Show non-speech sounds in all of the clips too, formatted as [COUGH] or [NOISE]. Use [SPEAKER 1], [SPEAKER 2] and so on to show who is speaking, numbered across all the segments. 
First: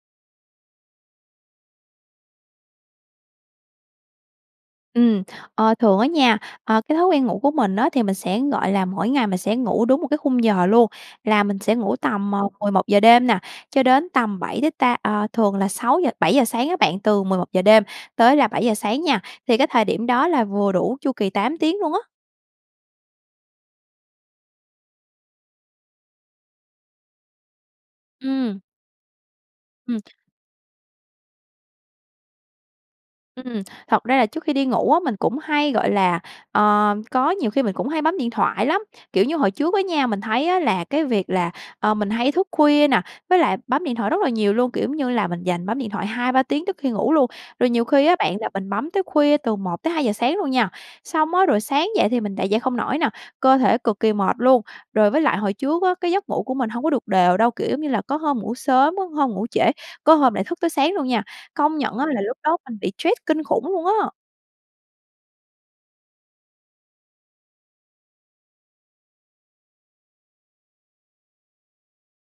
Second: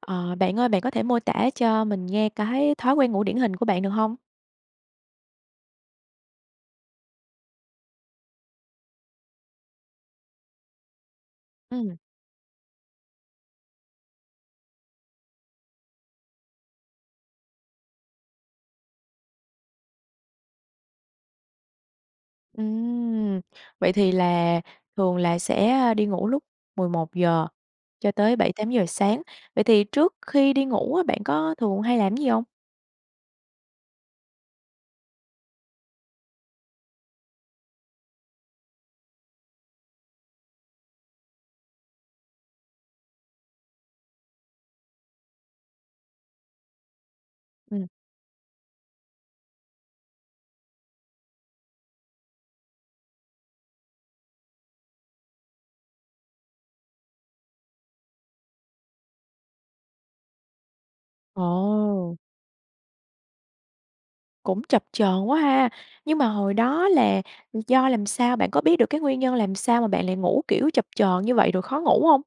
[SPEAKER 1] Ờ, bạn ơi, bạn có thể mô tả cho mình nghe cái thói quen ngủ điển hình của bạn được hông?
[SPEAKER 2] Ừm, ờ, thường á nha, ờ, cái thói quen ngủ của mình á, thì mình sẽ, gọi là, mỗi ngày mình sẽ ngủ đúng một cái khung giờ luôn. Là mình sẽ
[SPEAKER 1] Ừm.
[SPEAKER 2] ngủ tầm, ờ, 11:00 đêm nè, cho đến tầm 7 đến ta ờ, thường là 6:00, 7:00 sáng á bạn, từ 11:00 đêm tới là 7:00 sáng nha. Thì cái thời điểm đó là vừa đủ chu kỳ 8 tiếng luôn á.
[SPEAKER 1] Ừm. Vậy thì là thường là sẽ đi ngủ lúc 11:00 cho tới bảy
[SPEAKER 2] Ừm.
[SPEAKER 1] tám giờ sáng. Vậy thì
[SPEAKER 2] Ừm.
[SPEAKER 1] trước khi đi ngủ á, bạn có thường hay làm cái gì hông?
[SPEAKER 2] Ừm, thật ra là trước khi đi ngủ á, mình cũng hay gọi là, ờ, có nhiều khi mình cũng hay bấm điện thoại lắm. Kiểu như hồi trước á nha, mình thấy á là cái việc là, ờ, mình hay thức khuya nè, với lại bấm điện thoại rất là nhiều luôn, kiểu giống như là mình dành bấm điện thoại 2-3 tiếng trước khi ngủ luôn. Rồi nhiều
[SPEAKER 1] Ừm.
[SPEAKER 2] khi á bạn, là mình bấm tới khuya từ 1:00-2:00 sáng luôn nha, xong á, rồi sáng dậy thì mình lại dậy không nổi nè, cơ thể cực kỳ mệt luôn. Rồi với lại hồi trước á, cái giấc ngủ của mình hông có được đều đâu, kiểu giống như là có hôm ngủ sớm á, có hôm ngủ trễ, có hôm lại thức tới sáng luôn nha. Công nhận á
[SPEAKER 1] Ồ!
[SPEAKER 2] là lúc đó mình bị stress kinh khủng luôn á.
[SPEAKER 1] Cũng chập chờn quá ha! Nhưng mà hồi đó là do làm sao? Bạn có biết được cái nguyên nhân làm sao mà bạn lại ngủ kiểu chập chờn như vậy rồi khó ngủ hông?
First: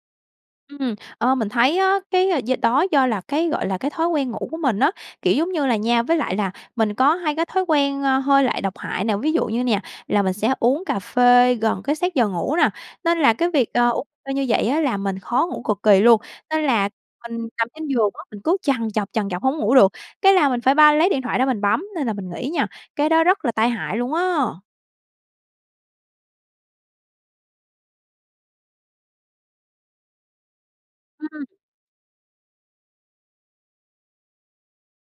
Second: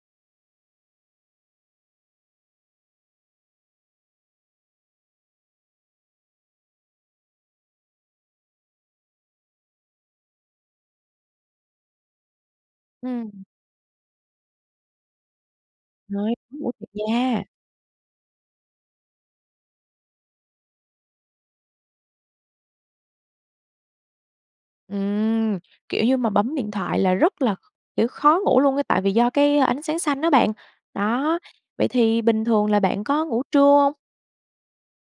[SPEAKER 2] Ừm, ờ, mình thấy á, cái d đó do là cái, gọi là, cái thói quen ngủ của mình á. Kiểu giống như là nha với lại là mình có hay có thói quen, ơ, hơi lại độc hại nè. Ví dụ như nè, là mình sẽ uống cà phê gần cái sát giờ ngủ nè, nên là
[SPEAKER 1] Ừm.
[SPEAKER 2] cái việc, ờ, uống phê như vậy á, là mình khó ngủ cực kỳ
[SPEAKER 1] Trời
[SPEAKER 2] luôn.
[SPEAKER 1] ơi, khó
[SPEAKER 2] Nên
[SPEAKER 1] ngủ thiệt
[SPEAKER 2] là
[SPEAKER 1] nha!
[SPEAKER 2] mình nằm trên giường á, mình cứ trằn trọc, trằn trọc hông ngủ được, cái là mình phải ba lấy điện thoại ra mình bấm, nên là mình nghĩ nha, cái đó rất là tai hại luôn á!
[SPEAKER 1] Ừm, kiểu như mà bấm điện thoại là rất là, kiểu, khó ngủ luôn ấy, tại vì do cái ánh sáng xanh á bạn, đó.
[SPEAKER 2] Ừm.
[SPEAKER 1] Vậy thì bình thường là bạn có ngủ trưa hông?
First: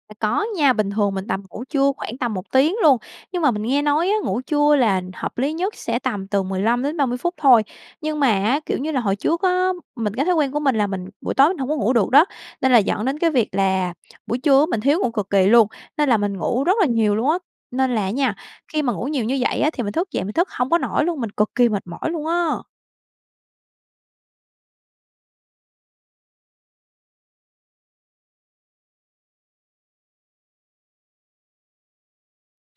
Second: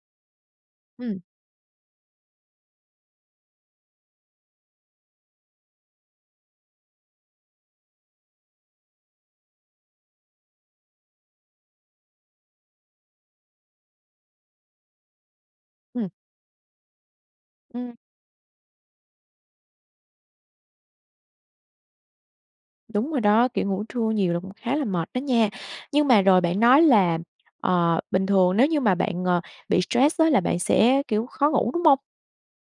[SPEAKER 2] À, có nha, bình thường
[SPEAKER 1] Ừm.
[SPEAKER 2] mình tầm ngủ trưa khoảng tầm 1 tiếng luôn. Nhưng mà mình nghe nói á, ngủ trưa là hợp lý nhất sẽ tầm từ 15-30 phút thôi. Nhưng mà á, kiểu như là, hồi trước á, mình cái thói quen của mình là mình buổi tối mình hông có ngủ được đó, nên là dẫn đến cái việc là buổi trưa á, mình thiếu ngủ cực kỳ luôn,
[SPEAKER 1] Ừm.
[SPEAKER 2] nên là mình ngủ rất là nhiều luôn á.
[SPEAKER 1] Ừm.
[SPEAKER 2] Nên là á nha, khi mà ngủ nhiều như vậy á thì mình thức dậy mình thức hông có nổi luôn, mình cực kỳ mệt mỏi luôn á!
[SPEAKER 1] Đúng rồi đó, kiểu, ngủ trưa nhiều là cũng khá là mệt đó nha. Nhưng mà rồi bạn nói là, ờ, bình thường nếu như mà bạn, ờ, bị stress á, là bạn sẽ, kiểu, khó ngủ đúng hông?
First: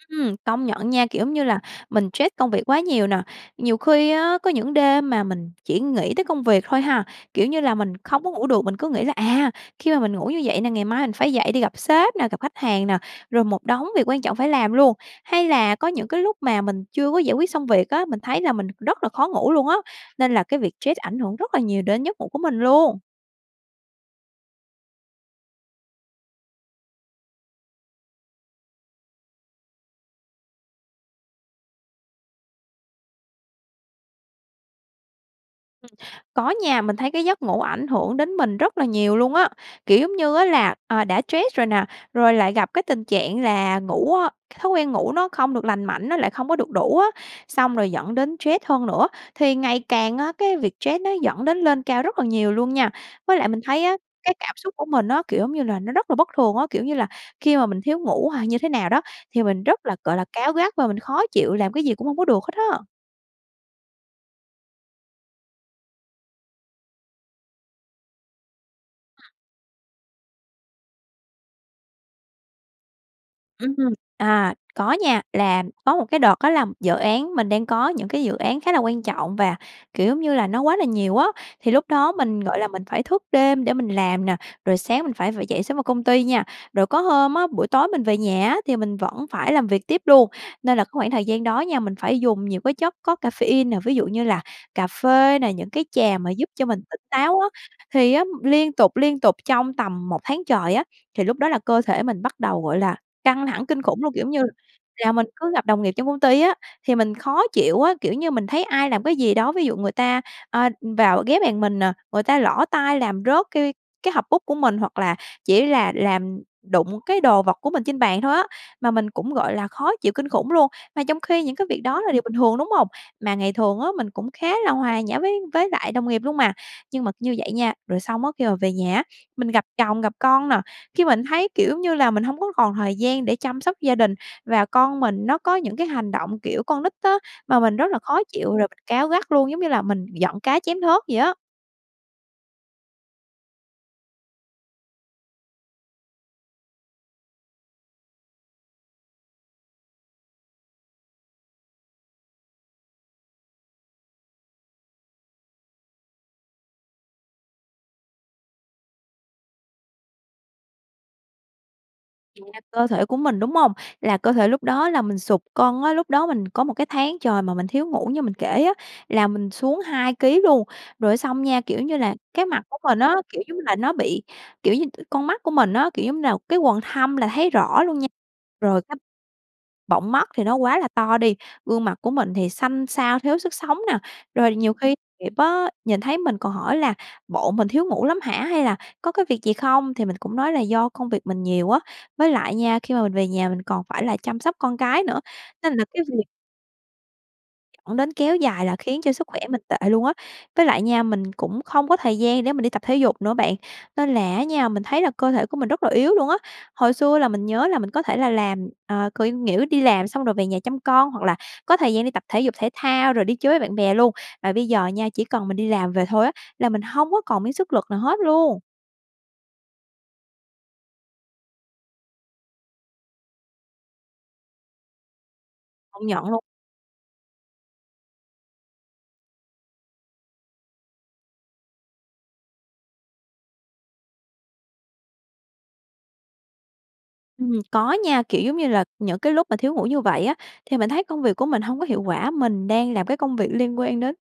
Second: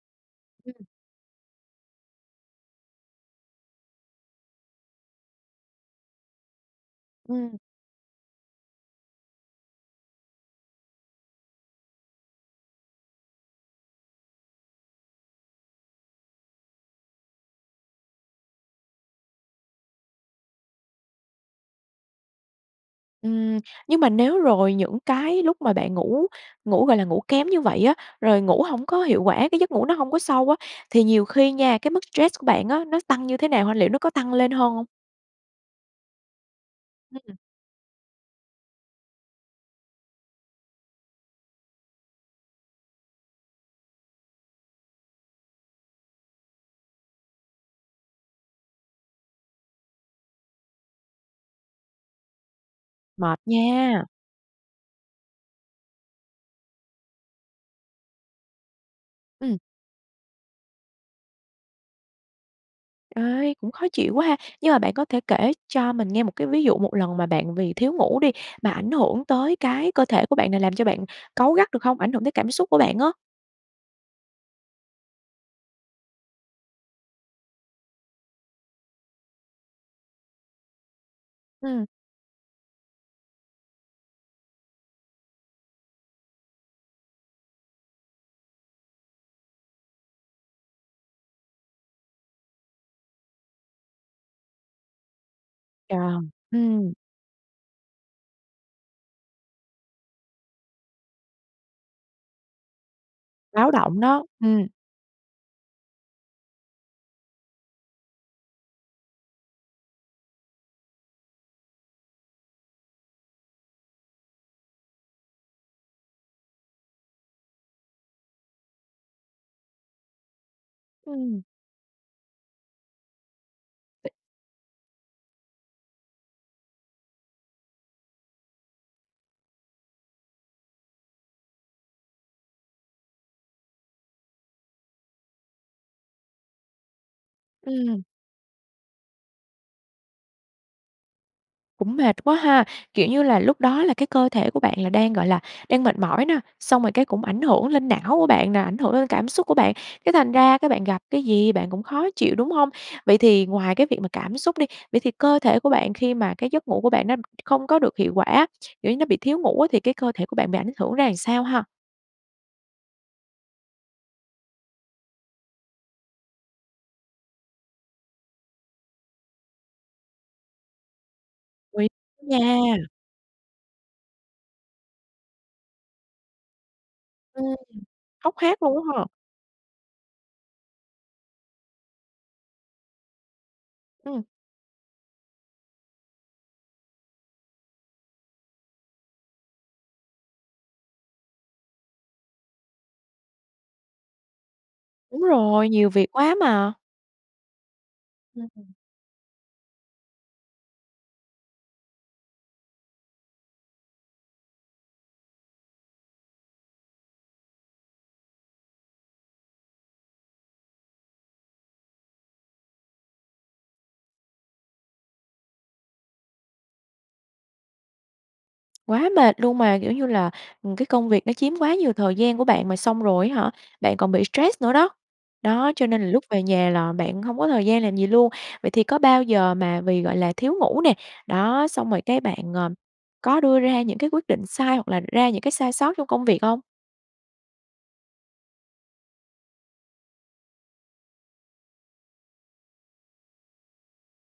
[SPEAKER 2] Ừm, công
[SPEAKER 1] Ừm.
[SPEAKER 2] nhận nha, kiểu giống như là, mình stress công việc quá nhiều nè. Nhiều khi á, có những đêm mà mình chỉ nghĩ tới công việc thôi ha. Kiểu
[SPEAKER 1] Ừm.
[SPEAKER 2] như là mình không có ngủ được, mình cứ nghĩ là, à, khi mà mình ngủ như vậy nè, ngày mai mình phải dậy đi gặp sếp nè, gặp khách hàng nè, rồi một đống việc quan trọng phải làm luôn. Hay là có những cái lúc mà mình chưa có giải quyết xong việc á, mình thấy là mình rất là khó ngủ luôn á, nên là cái việc stress ảnh hưởng rất là nhiều đến giấc ngủ của mình luôn!
[SPEAKER 1] Ừm, nhưng mà nếu rồi những cái lúc mà bạn ngủ ngủ, gọi là, ngủ kém như vậy á, rồi ngủ hổng có hiệu quả, cái giấc ngủ nó hông có sâu á, thì nhiều khi nha, cái mức stress của bạn á, nó tăng như thế nào ha? Liệu nó có tăng lên hơn hông?
[SPEAKER 2] Ừm, có nha, mình thấy cái
[SPEAKER 1] Ừm.
[SPEAKER 2] giấc ngủ ảnh hưởng đến mình rất là nhiều luôn á. Kiểu giống như á là, à, đã stress rồi nè, rồi lại gặp cái tình trạng là ngủ á, thói quen ngủ nó không được lành mạnh, nó lại không có được đủ á, xong rồi dẫn đến stress hơn nữa. Thì ngày càng á, cái việc stress nó dẫn đến lên cao rất là nhiều luôn nha. Với
[SPEAKER 1] Mệt
[SPEAKER 2] lại mình thấy á
[SPEAKER 1] nha.
[SPEAKER 2] cái cảm xúc của mình á, kiểu giống như là, nó rất là bất thường á, kiểu như là, khi mà mình thiếu ngủ hay như thế nào đó thì
[SPEAKER 1] Ừm.
[SPEAKER 2] mình rất là, gọi là, cáu gắt và mình khó chịu, làm cái gì cũng hông có được hết á.
[SPEAKER 1] Ê! Cũng khó chịu quá ha! Nhưng mà bạn có thể kể cho mình nghe một cái ví dụ một lần mà bạn vì thiếu ngủ đi mà ảnh hưởng tới cái cơ thể của bạn này, làm cho bạn cáu gắt được hông, ảnh hưởng tới cảm xúc của bạn á?
[SPEAKER 2] Ừm. À, có nha, là có một cái đợt đó là dự án mình đang có những cái dự án khá là quan trọng và, kiểu, giống như là, nó quá là nhiều á. Thì
[SPEAKER 1] Ừm.
[SPEAKER 2] lúc đó mình, gọi là, mình phải thức đêm để mình làm nè, rồi sáng mình phải phải v dậy sớm vào công ty nha. Rồi có hôm á, buổi tối mình về nhà á thì mình vẫn phải làm việc tiếp luôn. Nên là cái khoảng thời gian đó nha, mình phải dùng nhiều cái chất có caffeine nè, ví dụ như là cà phê nè, những cái trà
[SPEAKER 1] Trời!
[SPEAKER 2] mà giúp cho mình
[SPEAKER 1] Ừm.
[SPEAKER 2] tỉnh táo á. Thì á liên tục, liên tục trong tầm 1 tháng trời á, thì lúc đó là cơ thể mình bắt đầu, gọi là, căng thẳng
[SPEAKER 1] Báo
[SPEAKER 2] kinh khủng
[SPEAKER 1] động
[SPEAKER 2] luôn. Kiểu,
[SPEAKER 1] đó,
[SPEAKER 2] giống như
[SPEAKER 1] ừm.
[SPEAKER 2] là, mình cứ gặp đồng nghiệp trong công ty á, thì mình khó chịu á, kiểu như mình thấy ai làm cái gì đó, ví dụ người ta, ờ, vào ghé bàn mình nè, người ta lỡ tay làm rớt cai cái hộp bút của mình hoặc là chỉ là làm đụng cái đồ vật của mình trên bàn thôi á, mà mình cũng gọi là khó chịu kinh khủng luôn. Mà trong
[SPEAKER 1] Ừm.
[SPEAKER 2] khi những cái việc đó là điều bình thường, đúng hông? Mà ngày thường á mình cũng khá là hòa nhã với với lại đồng nghiệp luôn mà, nhưng mà như vậy nha. Rồi xong á khi mà về nhà á, mình gặp chồng gặp con nè, khi mình thấy, kiểu, giống như là mình hông có còn thời gian để chăm sóc gia đình, và con mình nó có những cái hành động kiểu con nít á, mà mình rất là
[SPEAKER 1] Ừm.
[SPEAKER 2] khó chịu rồi mình cáu gắt luôn, giống như là mình giận cá chém thớt vậy á.
[SPEAKER 1] Cũng mệt quá ha. Kiểu như là, lúc đó là cái cơ thể của bạn là đang, gọi là, đang mệt mỏi nà, xong rồi cái cũng ảnh hưởng lên não của bạn nà, ảnh hưởng đến cảm xúc của bạn, cái thành ra cái bạn gặp cái gì bạn cũng khó chịu, đúng hông? Vậy thì ngoài cái việc mà cảm xúc đi, vậy thì cơ thể của bạn khi mà cái giấc ngủ của bạn nó không có được hiệu quả á, kiểu như, nó bị thiếu ngủ á, thì cái cơ thể của bạn bị ảnh hưởng ra làm sao ha?
[SPEAKER 2] [UNINTELLIGIBLE] Cơ thể của mình, đúng hông? Là cơ thể lúc đó là mình sụt cân á, lúc đó mình có một cái tháng trời mà mình thiếu ngủ như mình kể á, là mình xuống 2 ký luôn. Rồi á, xong nha, kiểu
[SPEAKER 1] Nguy
[SPEAKER 2] như là,
[SPEAKER 1] h
[SPEAKER 2] cái mặt của
[SPEAKER 1] nha.
[SPEAKER 2] mình á, kiểu, giống như là, nó bị, kiểu như, t con mắt của mình á, kiểu, giống như là, cái quầng thâm là
[SPEAKER 1] Ừm,
[SPEAKER 2] thấy rõ luôn nha,
[SPEAKER 1] hốc hác luôn
[SPEAKER 2] rồi c
[SPEAKER 1] á ha.
[SPEAKER 2] bọng mắt thì nó quá là to đi, gương mặt của mình thì xanh xao, thiếu sức sống nà.
[SPEAKER 1] Ừm.
[SPEAKER 2] Rồi nhiều khi đồng nghiệp á, nhìn thấy mình còn hỏi là bộ mình thiếu ngủ lắm hả? Hay là có cái việc gì không? Thì mình cũng nói là do công việc mình nhiều á, với lại nha khi mà mình về nhà mình còn phải là chăm sóc con cái nữa,
[SPEAKER 1] Đúng rồi,
[SPEAKER 2] nên là
[SPEAKER 1] nhiều
[SPEAKER 2] cái
[SPEAKER 1] việc
[SPEAKER 2] việc
[SPEAKER 1] quá mà.
[SPEAKER 2] dẫn đến kéo dài
[SPEAKER 1] Ừm.
[SPEAKER 2] là khiến cho sức khỏe mình tệ luôn á, với lại nha, mình cũng không có thời gian để mình đi tập thể dục nữa bạn, nên là á nha, mình thấy là cơ thể của mình rất là yếu luôn á. Hồi xưa là mình nhớ là mình có thể là làm, ờ, cỡ nghĩa đi làm xong rồi về nhà chăm con hoặc là có thời gian đi tập thể dục thể thao rồi đi chơi với bạn bè luôn, mà bây giờ nha, chỉ cần mình đi làm về thôi á, là mình hông có còn miếng sức lực nào hết luôn.
[SPEAKER 1] Quá mệt luôn mà! Kiểu như là, ừm, cái công việc nó chiếm quá nhiều thời gian của bạn mà, xong rồi á hả, bạn còn bị stress nữa đó. Đó, cho nên
[SPEAKER 2] Công
[SPEAKER 1] là lúc
[SPEAKER 2] nhận luôn.
[SPEAKER 1] về nhà là bạn hông có thời gian làm gì luôn. Vậy thì có bao giờ mà vì, gọi là, thiếu ngủ nè. Đó, xong rồi cái bạn, ờ, có đưa ra những cái quyết định sai hoặc là ra những cái sai sót trong công việc hông?
[SPEAKER 2] Ừm, có nha, kiểu, giống như là, những cái lúc mà thiếu ngủ như vậy á thì mình thấy công việc của mình hông có hiệu quả. Mình đang làm cái công việc liên quan đến,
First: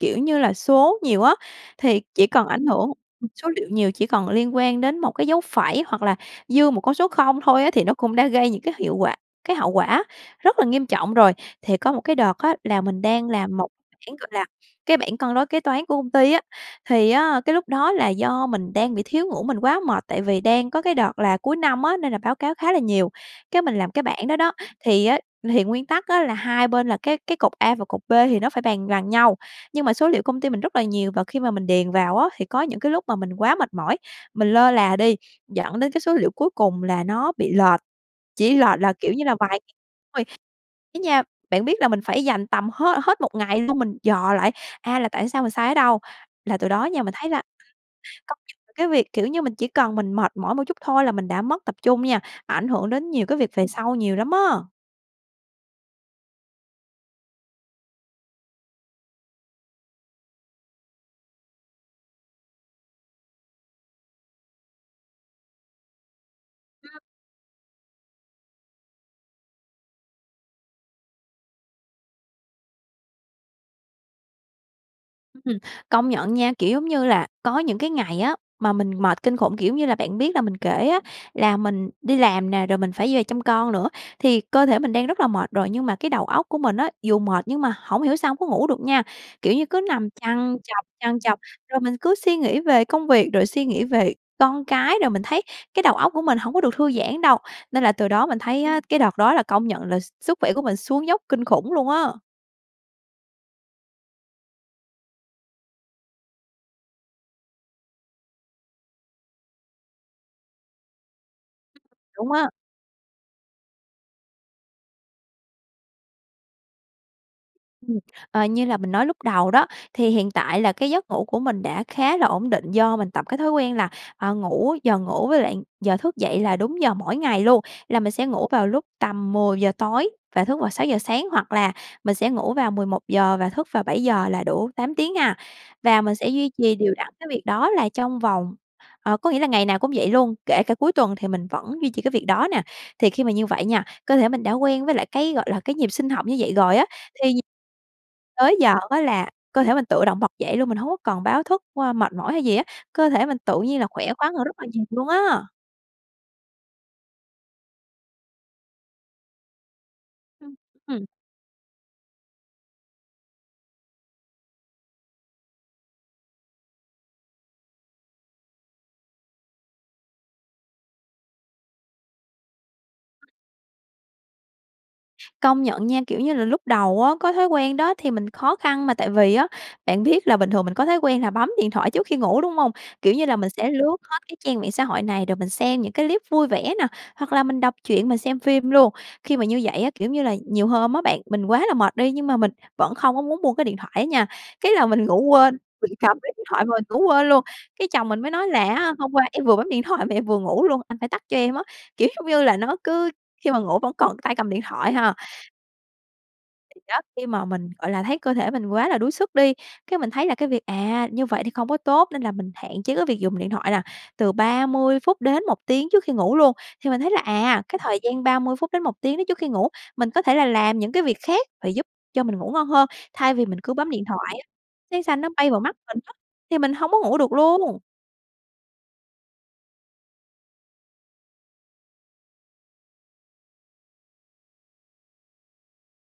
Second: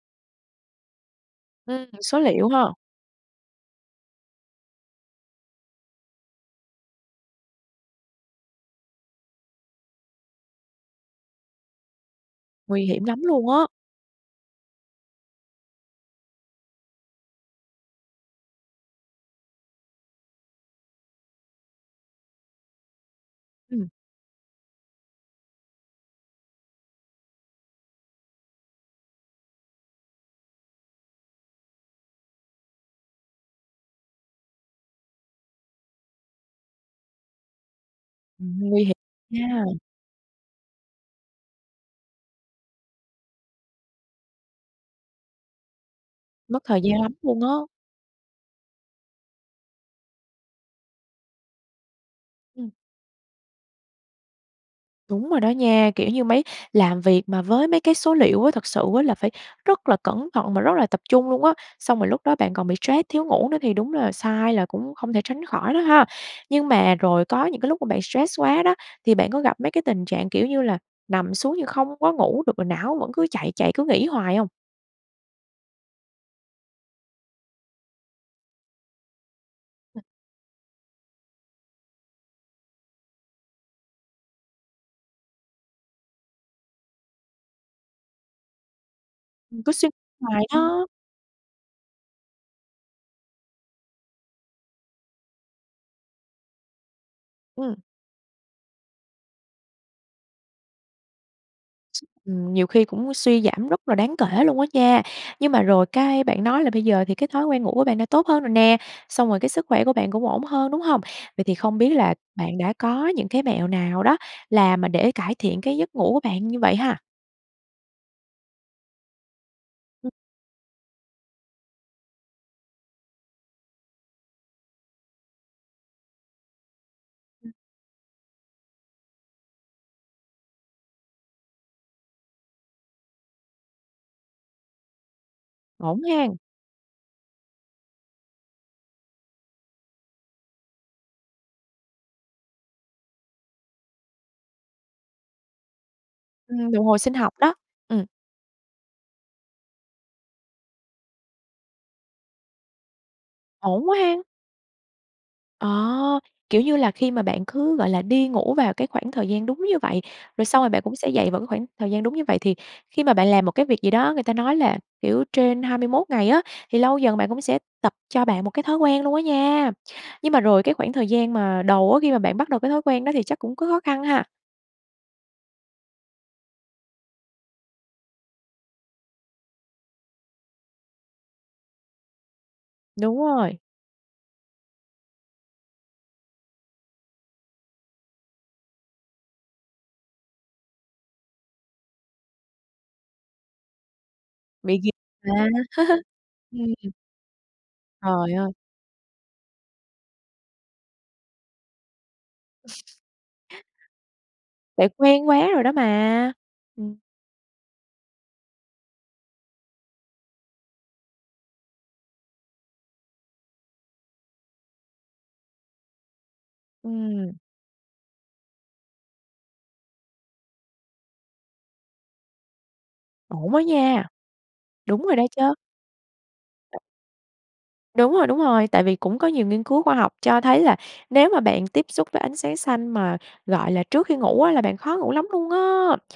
[SPEAKER 2] kiểu như là, số nhiều á,
[SPEAKER 1] Ừm,
[SPEAKER 2] thì
[SPEAKER 1] số
[SPEAKER 2] chỉ cần
[SPEAKER 1] liệu ha.
[SPEAKER 2] ảnh hưởng, ừm, số liệu nhiều, chỉ cần liên quan đến một cái dấu phẩy hoặc là dư một con số không thôi á, thì nó cũng đã gây những cái hiệu quả cái hậu quả rất là nghiêm trọng rồi. Thì có một cái đợt á là
[SPEAKER 1] Nguy
[SPEAKER 2] mình
[SPEAKER 1] hiểm lắm
[SPEAKER 2] đang
[SPEAKER 1] luôn
[SPEAKER 2] làm
[SPEAKER 1] á!
[SPEAKER 2] một bảng, gọi là, cái bảng cân đối kế toán của công ty á. Thì á, cái lúc đó là do mình đang bị thiếu ngủ mình quá mệt, tại vì đang có cái đợt là cuối năm á, nên là báo cáo khá là nhiều. Cái mình
[SPEAKER 1] Ừm.
[SPEAKER 2] làm cái bảng đó đó, thì á, thì nguyên tắc á là hai bên là cái cái cột A và cột B thì nó phải bàn bằng nhau, nhưng mà số liệu công ty mình rất là nhiều và khi mà mình điền vào á, thì có những cái lúc mà mình quá mệt mỏi, mình lơ là đi, dẫn đến cái số liệu cuối cùng là nó bị lệch, chỉ
[SPEAKER 1] Ừm,
[SPEAKER 2] lệch
[SPEAKER 1] nguy
[SPEAKER 2] là,
[SPEAKER 1] hiểm
[SPEAKER 2] kiểu như là, vài
[SPEAKER 1] nha.
[SPEAKER 2] [UNINTELLIGIBLE] thôi [UNINTELLIGIBLE] á nha. Bạn biết là mình phải dành tầm hết hết một ngày luôn, mình dò lại, à, là tại sao, mình sai ở đâu. Là
[SPEAKER 1] Mất
[SPEAKER 2] từ
[SPEAKER 1] thời
[SPEAKER 2] đó
[SPEAKER 1] gian
[SPEAKER 2] nha,
[SPEAKER 1] lắm
[SPEAKER 2] mình thấy
[SPEAKER 1] luôn
[SPEAKER 2] là
[SPEAKER 1] á!
[SPEAKER 2] có những cái việc, kiểu như, mình chỉ cần mình mệt mỏi một chút thôi là mình đã mất tập trung nha, ảnh
[SPEAKER 1] Ừm.
[SPEAKER 2] hưởng đến nhiều cái việc về sau nhiều lắm á!
[SPEAKER 1] Đúng rồi đó nha, kiểu như mấy làm việc mà với mấy cái số liệu á, thật sự á là phải rất là cẩn thận và rất là tập trung luôn á. Xong rồi lúc đó bạn còn bị stress, thiếu ngủ nữa thì đúng là sai là cũng không thể tránh khỏi đó ha. Nhưng mà
[SPEAKER 2] [UNINTELLIGIBLE]
[SPEAKER 1] rồi có những cái lúc mà bạn stress quá đó, thì bạn có gặp mấy cái tình trạng, kiểu như là, nằm xuống nhưng không có ngủ được, rồi não vẫn cứ chạy chạy, cứ nghĩ hoài hông?
[SPEAKER 2] Ừm. Công nhận nha, kiểu, giống như là có những cái ngày á, mà mình mệt kinh khủng, kiểu như là
[SPEAKER 1] [UNINTELLIGIBLE]
[SPEAKER 2] bạn biết là mình kể á là mình đi làm nè, rồi mình phải về chăm con nữa. Thì cơ thể mình đang rất là mệt rồi, nhưng mà cái đầu óc của mình á, dù mệt nhưng mà hổng hiểu sao hông có ngủ được nha. Kiểu
[SPEAKER 1] Mình
[SPEAKER 2] như
[SPEAKER 1] cứ
[SPEAKER 2] cứ
[SPEAKER 1] suy
[SPEAKER 2] nằm
[SPEAKER 1] hoài
[SPEAKER 2] trằn
[SPEAKER 1] đó.
[SPEAKER 2] trọc, trằn trọc, rồi mình cứ suy nghĩ về công việc, rồi suy nghĩ về con cái rồi mình thấy cái đầu óc của mình hổng có được thư giãn đâu.
[SPEAKER 1] Ừm.
[SPEAKER 2] Nên là từ đó mình thấy á cái đợt đó là công nhận là s sức khỏe của mình xuống dốc kinh khủng luôn
[SPEAKER 1] S
[SPEAKER 2] á!
[SPEAKER 1] ừm, nhiều khi cũng suy giảm rất là đáng kể luôn á nha. Nhưng mà rồi cái bạn nói là bây giờ thì cái thói quen ngủ của bạn đã tốt hơn rồi nè, xong rồi cái sức khỏe của bạn cũng ổn hơn, đúng hông? Vậy thì không
[SPEAKER 2] Ừm,
[SPEAKER 1] biết là
[SPEAKER 2] đúng á.
[SPEAKER 1] bạn đã có những cái mẹo nào đó là mà để cải thiện cái giấc ngủ của bạn như vậy ha?
[SPEAKER 2] Ừm. Ờ, như là mình nói lúc đầu đó, thì
[SPEAKER 1] Ừm.
[SPEAKER 2] hiện tại là cái giấc ngủ của mình đã khá là ổn định do mình tập cái thói quen là, ờ, ngủ giờ ngủ với lại giờ thức dậy là đúng giờ mỗi ngày
[SPEAKER 1] Ừm.
[SPEAKER 2] luôn. Là mình sẽ ngủ vào lúc tầm 10:00 tối và thức vào 6:00 sáng, hoặc là mình sẽ ngủ vào 11:00 và thức vào 7:00 là đủ 8 tiếng ha. Và
[SPEAKER 1] Ổn
[SPEAKER 2] mình
[SPEAKER 1] ha.
[SPEAKER 2] sẽ duy trì đều đặn cái việc đó là trong vòng ờ, có nghĩa là ngày nào cũng vậy luôn, kể cả cuối tuần thì mình vẫn duy trì cái việc đó nè. Thì khi mà như vậy nha, cơ thể mình đã quen với lại cái, gọi là, cái nhịp sinh học như vậy
[SPEAKER 1] Ừm,
[SPEAKER 2] rồi
[SPEAKER 1] đồng
[SPEAKER 2] á,
[SPEAKER 1] hồ sinh học
[SPEAKER 2] thì
[SPEAKER 1] đó, ừm.
[SPEAKER 2] tới giờ á là cơ thể mình tự động bật dậy luôn. Mình hông có cần báo thức, ơ, mệt mỏi hay gì á, cơ thể mình tự nhiên
[SPEAKER 1] Ổn
[SPEAKER 2] là
[SPEAKER 1] quá
[SPEAKER 2] khỏe
[SPEAKER 1] ha!
[SPEAKER 2] khoắn hơn rất là nhiều luôn á.
[SPEAKER 1] Ờ, kiểu như là, khi mà bạn cứ, gọi là, đi ngủ vào cái khoảng thời gian đúng như vậy, rồi
[SPEAKER 2] Ưm,
[SPEAKER 1] sau rồi bạn cũng
[SPEAKER 2] ừm.
[SPEAKER 1] sẽ dậy vào cái khoảng thời gian đúng như vậy thì khi mà bạn làm một cái việc gì đó, người ta nói là kiểu trên 21 ngày á, thì lâu dần bạn cũng sẽ tập cho bạn một cái thói quen luôn á nha. Nhưng mà rồi cái khoảng thời gian mà đầu á, khi mà bạn bắt đầu cái thói quen đó thì chắc cũng có khó khăn ha?
[SPEAKER 2] Công nhận nha. Kiểu như là lúc đầu á, có thói quen đó thì mình khó khăn mà, tại vì á bạn biết là bình thường mình có thói quen là bấm điện thoại trước khi ngủ, đúng hông? Kiểu
[SPEAKER 1] Đúng
[SPEAKER 2] như là mình
[SPEAKER 1] rồi.
[SPEAKER 2] sẽ lướt hết cái trang mạng xã hội này rồi mình xem những cái clip vui vẻ nè, hoặc là mình đọc truyện, mình xem phim luôn. Khi mà như vậy á, kiểu, giống như là, nhiều hôm á bạn, mình quá là mệt đi, nhưng mà mình vẫn không có muốn buông cái điện thoại á nha. Cái
[SPEAKER 1] Bị
[SPEAKER 2] là
[SPEAKER 1] gh
[SPEAKER 2] mình ngủ
[SPEAKER 1] mà.
[SPEAKER 2] quên, mình cầm cái
[SPEAKER 1] [LAUGHS]
[SPEAKER 2] điện thoại mà mình
[SPEAKER 1] Ừm.
[SPEAKER 2] ngủ quên luôn. Cái chồng mình mới
[SPEAKER 1] Trời
[SPEAKER 2] nói
[SPEAKER 1] ơi!
[SPEAKER 2] là á "Hôm qua em vừa bấm điện thoại mà em vừa ngủ luôn, anh phải tắt cho em á." Kiểu giống như là nó cứ khi mà ngủ vẫn còn cái tay cầm
[SPEAKER 1] [LAUGHS]
[SPEAKER 2] điện
[SPEAKER 1] Tại
[SPEAKER 2] thoại ha.
[SPEAKER 1] quen quá rồi đó mà.
[SPEAKER 2] Thì
[SPEAKER 1] Ừm.
[SPEAKER 2] đó, khi mà mình, gọi là, thấy cơ thể mình quá là đuối sức đi, cái mình thấy là cái việc, à, như vậy thì không có tốt nên là mình hạn chế cái việc dùng điện thoại là từ 30 phút đến 1 tiếng trước khi ngủ luôn. Thì mình thấy là,
[SPEAKER 1] Ừm.
[SPEAKER 2] à, cái thời gian 30 phút đến 1 tiếng đò trước khi ngủ, mình có thể là làm những cái việc khác và giúp cho mình ngủ ngon hơn, thay vì
[SPEAKER 1] Ổn
[SPEAKER 2] mình
[SPEAKER 1] á
[SPEAKER 2] cứ bấm điện
[SPEAKER 1] nha.
[SPEAKER 2] thoại á
[SPEAKER 1] Đúng
[SPEAKER 2] sáng
[SPEAKER 1] rồi
[SPEAKER 2] xanh
[SPEAKER 1] đó
[SPEAKER 2] nó bay
[SPEAKER 1] chớ.
[SPEAKER 2] vào mắt mình á, thì mình hông có ngủ được luôn.
[SPEAKER 1] Đúng rồi, đúng rồi, tại vì cũng có nhiều nghiên cứu khoa học cho thấy là nếu mà bạn tiếp xúc với ánh sáng xanh mà, gọi là, trước khi ngủ á là bạn khó ngủ lắm luôn á.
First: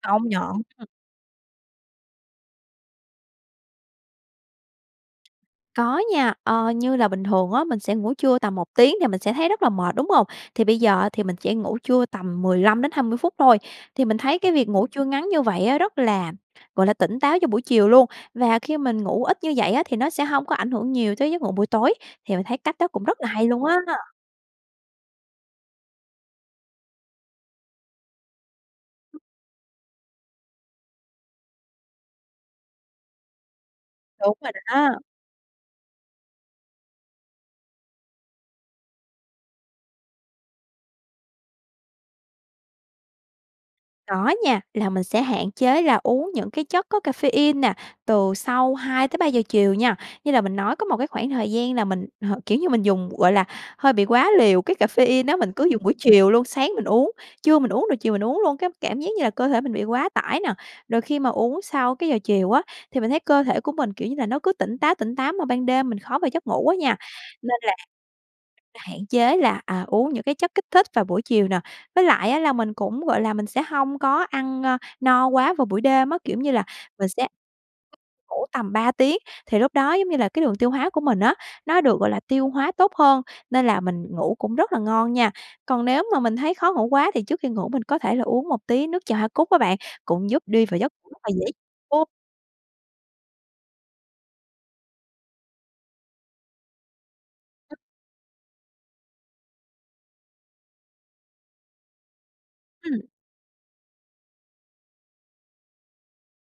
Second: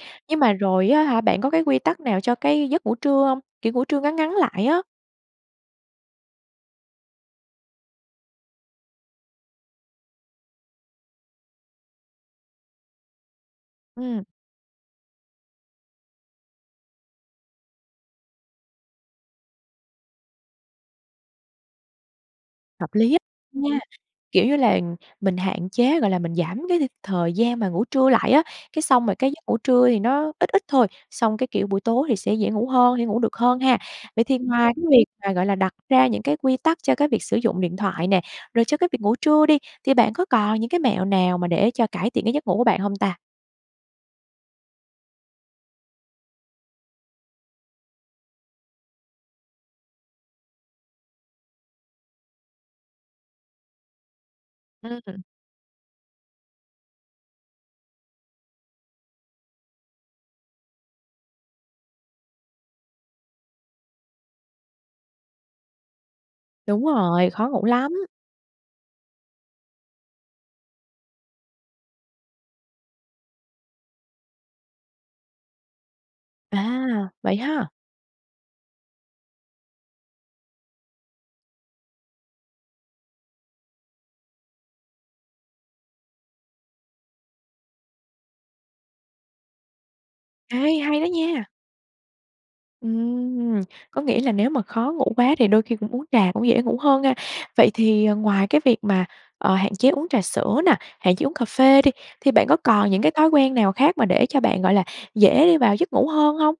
[SPEAKER 2] Công
[SPEAKER 1] Nhưng mà
[SPEAKER 2] nhận.
[SPEAKER 1] rồi
[SPEAKER 2] Ừm.
[SPEAKER 1] á hả, bạn có cái quy tắc nào cho cái giấc ngủ trưa hông? Kiểu ngủ trưa ngắn ngắn lại á.
[SPEAKER 2] Có nha. Ờ, như là bình thường á, mình sẽ ngủ trưa tầm 1 tiếng thì mình sẽ thấy rất là mệt, đúng hông? Thì bây giờ, thì mình chẻ ngủ trưa tầm 15-20 phút thôi. Thì mình
[SPEAKER 1] Ừm.
[SPEAKER 2] thấy cái việc ngủ trưa ngắn như vậy á, rất là, gọi là, tỉnh táo cho buổi chiều luôn. Và khi mình ngủ ít như vậy á, thì nó sẽ hông có ảnh hưởng nhiều tới giấc ngủ buổi tối. Thì mình thấy cách
[SPEAKER 1] Hợp
[SPEAKER 2] đó cũng
[SPEAKER 1] lý á
[SPEAKER 2] rất là hay luôn á.
[SPEAKER 1] nha. Kiểu như là mình hạn chế, gọi là, mình giảm cái đi thời gian mà ngủ trưa lại á. Cái xong rồi
[SPEAKER 2] [UNINTELLIGIBLE]
[SPEAKER 1] cái giấc ngủ trưa thì nó ít ít thôi, xong cái, kiểu, buổi tối thì sẽ dễ ngủ hơn, dễ ngủ được hơn ha. Vậy
[SPEAKER 2] Đúng
[SPEAKER 1] thì
[SPEAKER 2] rồi
[SPEAKER 1] ngoài cái
[SPEAKER 2] đó!
[SPEAKER 1] việc mà, gọi là, đặt ra những cái quy tắc cho cái việc sử dụng điện thoại nè, rồi cho cái việc ngủ trưa đi, thì bạn có còn những cái mẹo nào mà để cho cải thiện cái giấc ngủ của bạn hông ta?
[SPEAKER 2] Có nha, là mình sẽ hạn chế là uống những cái chất có caffeine nè, từ sau 2:00-3:00 chiều nha. Như là mình nói có một cái khoảng thời gian là mình h kiểu như mình dùng, gọi là, hơi bị quá liều cái
[SPEAKER 1] Ừm.
[SPEAKER 2] caffeine á, mình cứ dùng buổi chiều luôn, sáng mình uống, trưa mình uống, rồi chiều mình uống luôn, cái cảm giác như là cơ thể mình bị quá tải nè. Rồi khi mà uống sau cái giờ chiều á, thì mình thấy cơ thể của mình, kiểu như là, nó cứ tỉnh táo, tỉnh táo, mà ban đêm mình khó vào giấc ngủ á
[SPEAKER 1] Đúng
[SPEAKER 2] nha.
[SPEAKER 1] rồi, khó
[SPEAKER 2] Nên
[SPEAKER 1] ngủ
[SPEAKER 2] là
[SPEAKER 1] lắm.
[SPEAKER 2] hạn chế là, à, uống những cái chất kích thích vào buổi chiều nè. Với lại á, là mình cũng, gọi là, mình sẽ hông có ăn, ơ, no quá vào buổi đêm á, kiểu giống như là
[SPEAKER 1] À,
[SPEAKER 2] mình sẽ
[SPEAKER 1] vậy ha.
[SPEAKER 2] ngủ tầm 3 tiếng. Thì lúc đó, giống như là, cái đường tiêu hóa của mình á, nó được, gọi là, tiêu hóa tốt hơn, nên là mình ngủ cũng rất là ngon nha. Còn nếu mà mình thấy khó ngủ quá thì trước khi ngủ, mình có thể là uống một tí nước trà hoa cúc á bạn, cũng giúp đi
[SPEAKER 1] Hay,
[SPEAKER 2] vào giấc
[SPEAKER 1] hay đó
[SPEAKER 2] ngủ rất là
[SPEAKER 1] nha!
[SPEAKER 2] dễ luôn.
[SPEAKER 1] Ừm, có nghĩa là, nếu mà khó ngủ quá thì đôi khi cũng uống trà cũng dễ ngủ hơn nha. Vậy
[SPEAKER 2] [UNINTELLIGIBLE]
[SPEAKER 1] thì à ngoài cái việc mà, ờ, hạn chế uống trà sữa nè, hạn chế uống cà phê đi, thì bạn có còn
[SPEAKER 2] Ừm.
[SPEAKER 1] những cái thói quen nào khác mà để cho bạn, gọi là, dễ đi vào giấc ngủ hơn hông?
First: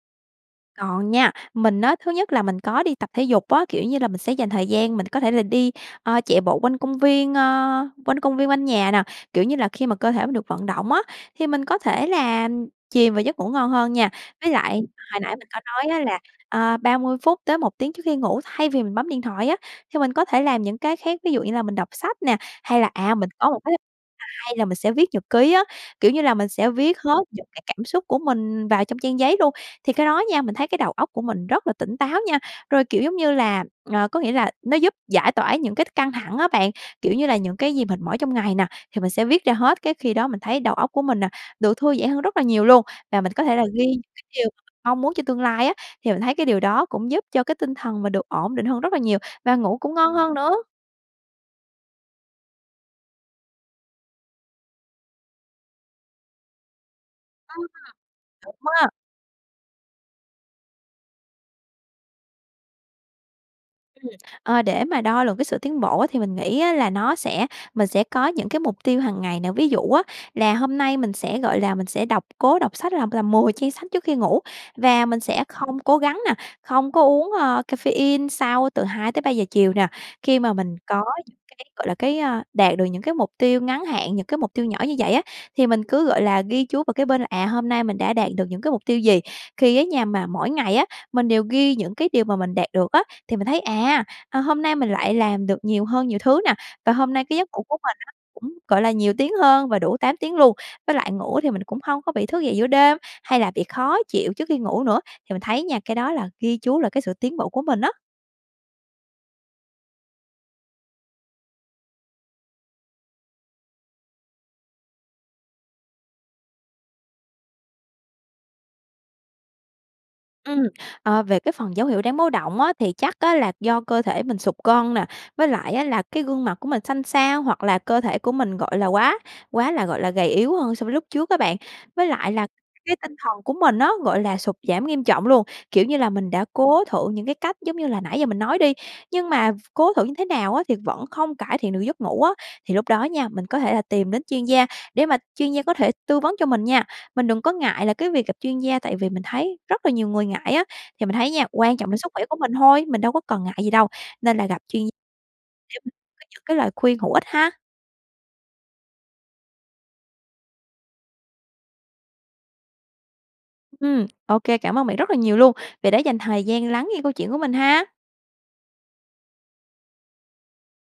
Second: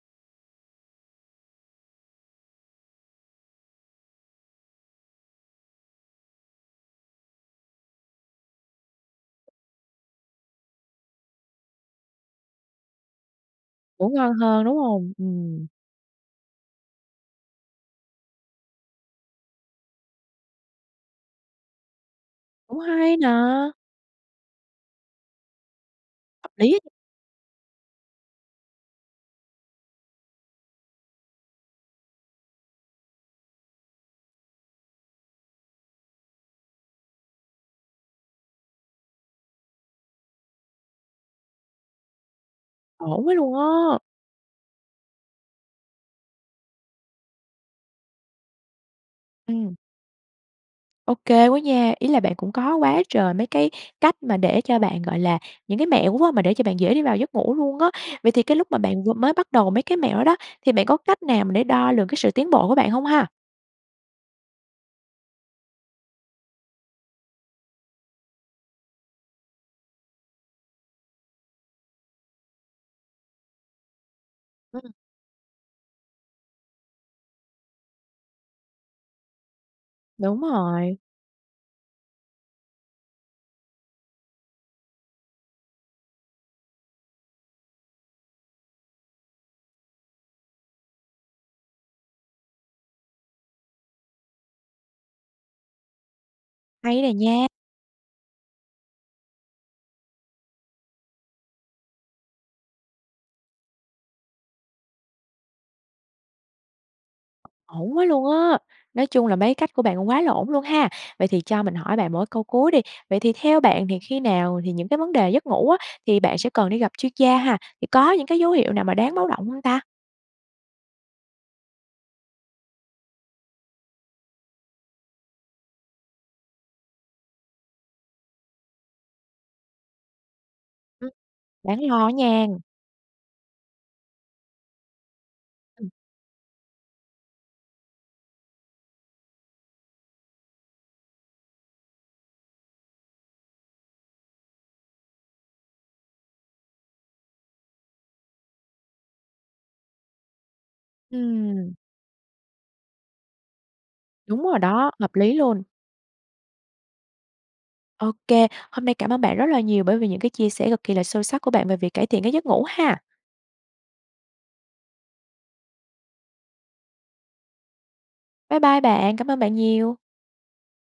[SPEAKER 2] Còn nha, mình á, thứ nhất là mình có đi tập thể dục á, kiểu như là, mình sẽ dành thời gian, mình có thể là đi, ờ, chạy bộ quanh công viên ơ, quanh công viên quanh nhà nà, kiểu như là, khi mà cơ thể mình được vận động á, thì mình có thể là chìm vào giấc ngủ ngon hơn
[SPEAKER 1] Ngủ
[SPEAKER 2] nha.
[SPEAKER 1] ngon
[SPEAKER 2] Với
[SPEAKER 1] hơn, đúng
[SPEAKER 2] lại
[SPEAKER 1] hông?
[SPEAKER 2] hồi nãy mình có
[SPEAKER 1] Ừm.
[SPEAKER 2] nói á là, ờ, 30 phút tới 1 tiếng trước khi ngủ, thay vì mình bấm điện thoại á, thì mình có thể làm những cái khác, ví dụ như là mình đọc sách nè,
[SPEAKER 1] Cũng
[SPEAKER 2] hay là à
[SPEAKER 1] hay
[SPEAKER 2] mình có một
[SPEAKER 1] nà.
[SPEAKER 2] cái hay là mình sẽ viết nhật ký á, kiểu như là, mình
[SPEAKER 1] Hợp
[SPEAKER 2] sẽ
[SPEAKER 1] lý.
[SPEAKER 2] viết hết những cái cảm xúc của mình vào trong trang giấy luôn. Thì cái đó nha, mình thấy cái đầu óc của mình rất là tỉnh táo nha, rồi, kiểu, giống như là, ờ, có nghĩa là, nó giúp giải tỏa những cái th căng thẳng á bạn. Kiểu như là, những cái gì mệt mỏi trong ngày nè, thì mình sẽ viết ra hết, cái khi đó mình thấy đầu óc của mình, à, được thư giãn hơn rất là nhiều luôn. Và
[SPEAKER 1] Ổn
[SPEAKER 2] mình
[SPEAKER 1] quá
[SPEAKER 2] có
[SPEAKER 1] luôn
[SPEAKER 2] thể là ghi
[SPEAKER 1] á!
[SPEAKER 2] những cái điều mình mong muốn cho tương lai á, thì mình thấy cái điều đó cũng giúp cho cái tinh thần mình được ổn định hơn rất là nhiều và
[SPEAKER 1] Ừm.
[SPEAKER 2] ngủ cũng ngon hơn nữa.
[SPEAKER 1] Ô kê quá nha, ý là bạn cũng có quá trời mấy cái cách mà để cho bạn gọi là, những cái mẹo quá mà để cho bạn dễ đi vào giấc ngủ
[SPEAKER 2] Ừm.
[SPEAKER 1] luôn á. Vậy thì
[SPEAKER 2] Đúng
[SPEAKER 1] cái lúc mà
[SPEAKER 2] á.
[SPEAKER 1] bạn vừa mới bắt đầu mấy cái mẹo đó đó, thì bạn có cách nào mà để đo lường cái sự tiến bộ của bạn hông ha?
[SPEAKER 2] Ừm, ờ, để mà đo lường cái sự tiến bộ á thì mình nghĩ á, là nó sẽ mình sẽ có những cái mục tiêu hằng ngày nè. Ví dụ á là hôm nay mình sẽ, gọi là, mình sẽ đọc cố đọc sách là là 10 trang sách trước khi ngủ.
[SPEAKER 1] Ừm.
[SPEAKER 2] Và mình sẽ không cố gắng nè, không có uống, ờ, caffeine sau từ 2:00-3:00 chiều nè. Khi
[SPEAKER 1] Đúng
[SPEAKER 2] mà mình
[SPEAKER 1] rồi.
[SPEAKER 2] có những cái, gọi là, cái, a, đạt được những cái mục tiêu ngắn hạn, những cái mục tiêu nhỏ như vậy á, thì mình cứ, gọi là, ghi chú vào kế bên là, à, hôm nay mình đã đạt được những cái mục tiêu gì. Khi á nha mà mỗi ngày á, mình đều ghi những cái điều mà mình đạt được á thì mình thấy à, a, hôm nay mình lại làm được nhiều hơn nhiều thứ nè. Và
[SPEAKER 1] Hay nè
[SPEAKER 2] hôm nay cái giấc
[SPEAKER 1] nha!
[SPEAKER 2] ngủ của mình á, cũng, gọi là, nhiều tiếng hơn và đủ 8 tiếng luôn. Với lại ngủ á thì mình cũng hông có bị thức dậy giữa đêm, hay là bị khó chịu trước khi ngủ nữa. Thì mình thấy nha, cái đó là ghi chú là cái sự tiến bộ của mình á.
[SPEAKER 1] Ổn quá luôn á, nói chung là mấy cách của bạn cũng quá là ổn luôn ha. Vậy thì cho mình hỏi bạn một cái câu cuối đi, vậy thì theo bạn thì khi nào thì những cái vấn đề giấc ngủ á thì bạn sẽ cần đi gặp chuyên gia ha? Thì có những cái dấu hiệu nào mà đáng báo động hông ta?
[SPEAKER 2] Ừm, ờ, về cái phần dấu hiệu đáng báo động á, thì chắc á là do cơ thể mình sụt cân nè, với lại á là cái gương mặt của mình xanh xao hoặc là cơ thể của mình, gọi là, quá quá là gọi là gầy yếu hơn so với lúc
[SPEAKER 1] Ừm,
[SPEAKER 2] trước á bạn.
[SPEAKER 1] đáng lo
[SPEAKER 2] Với
[SPEAKER 1] á
[SPEAKER 2] lại
[SPEAKER 1] nha.
[SPEAKER 2] là cái tinh thần của mình á, gọi là, sụt giảm nghiêm trọng luôn. Kiểu
[SPEAKER 1] Ừm.
[SPEAKER 2] như là mình đã cố thử những cái cách giống như là nãy giờ mình nói đi, nhưng v mà cố thử như thế nào á thì vẫn không cải thiện được giấc ngủ á. Thì lúc đó nha, mình có thể là tìm đến chuyên gia, để mà chuyên gia có thể tư vấn cho mình nha. Mình đừng có ngại là cái việc gặp chuyên gia tại vì mình thấy rất là nhiều người ngại á, thì mình thấy nha
[SPEAKER 1] Ừm.
[SPEAKER 2] quan trọng đến sức khỏe của mình thôi, mình đâu có cần ngại gì đâu. Nên
[SPEAKER 1] Đúng
[SPEAKER 2] là
[SPEAKER 1] rồi
[SPEAKER 2] gặp chuyên
[SPEAKER 1] đó,
[SPEAKER 2] gia
[SPEAKER 1] hợp lý luôn!
[SPEAKER 2] để mình có những cái lời khuyên hữu ích ha.
[SPEAKER 1] Ô kê, hôm nay cảm ơn bạn rất là nhiều bởi vì những cái chia sẻ cực kỳ là sâu sắc của bạn về việc cải thiện cái giấc ngủ ha.
[SPEAKER 2] Ừm, ô kê, cảm ơn bạn rất là nhiều luôn. Vì đã dành thời gian lắng nghe câu chuyện của mình ha.
[SPEAKER 1] Bye bye bạn, cảm ơn bạn nhiều.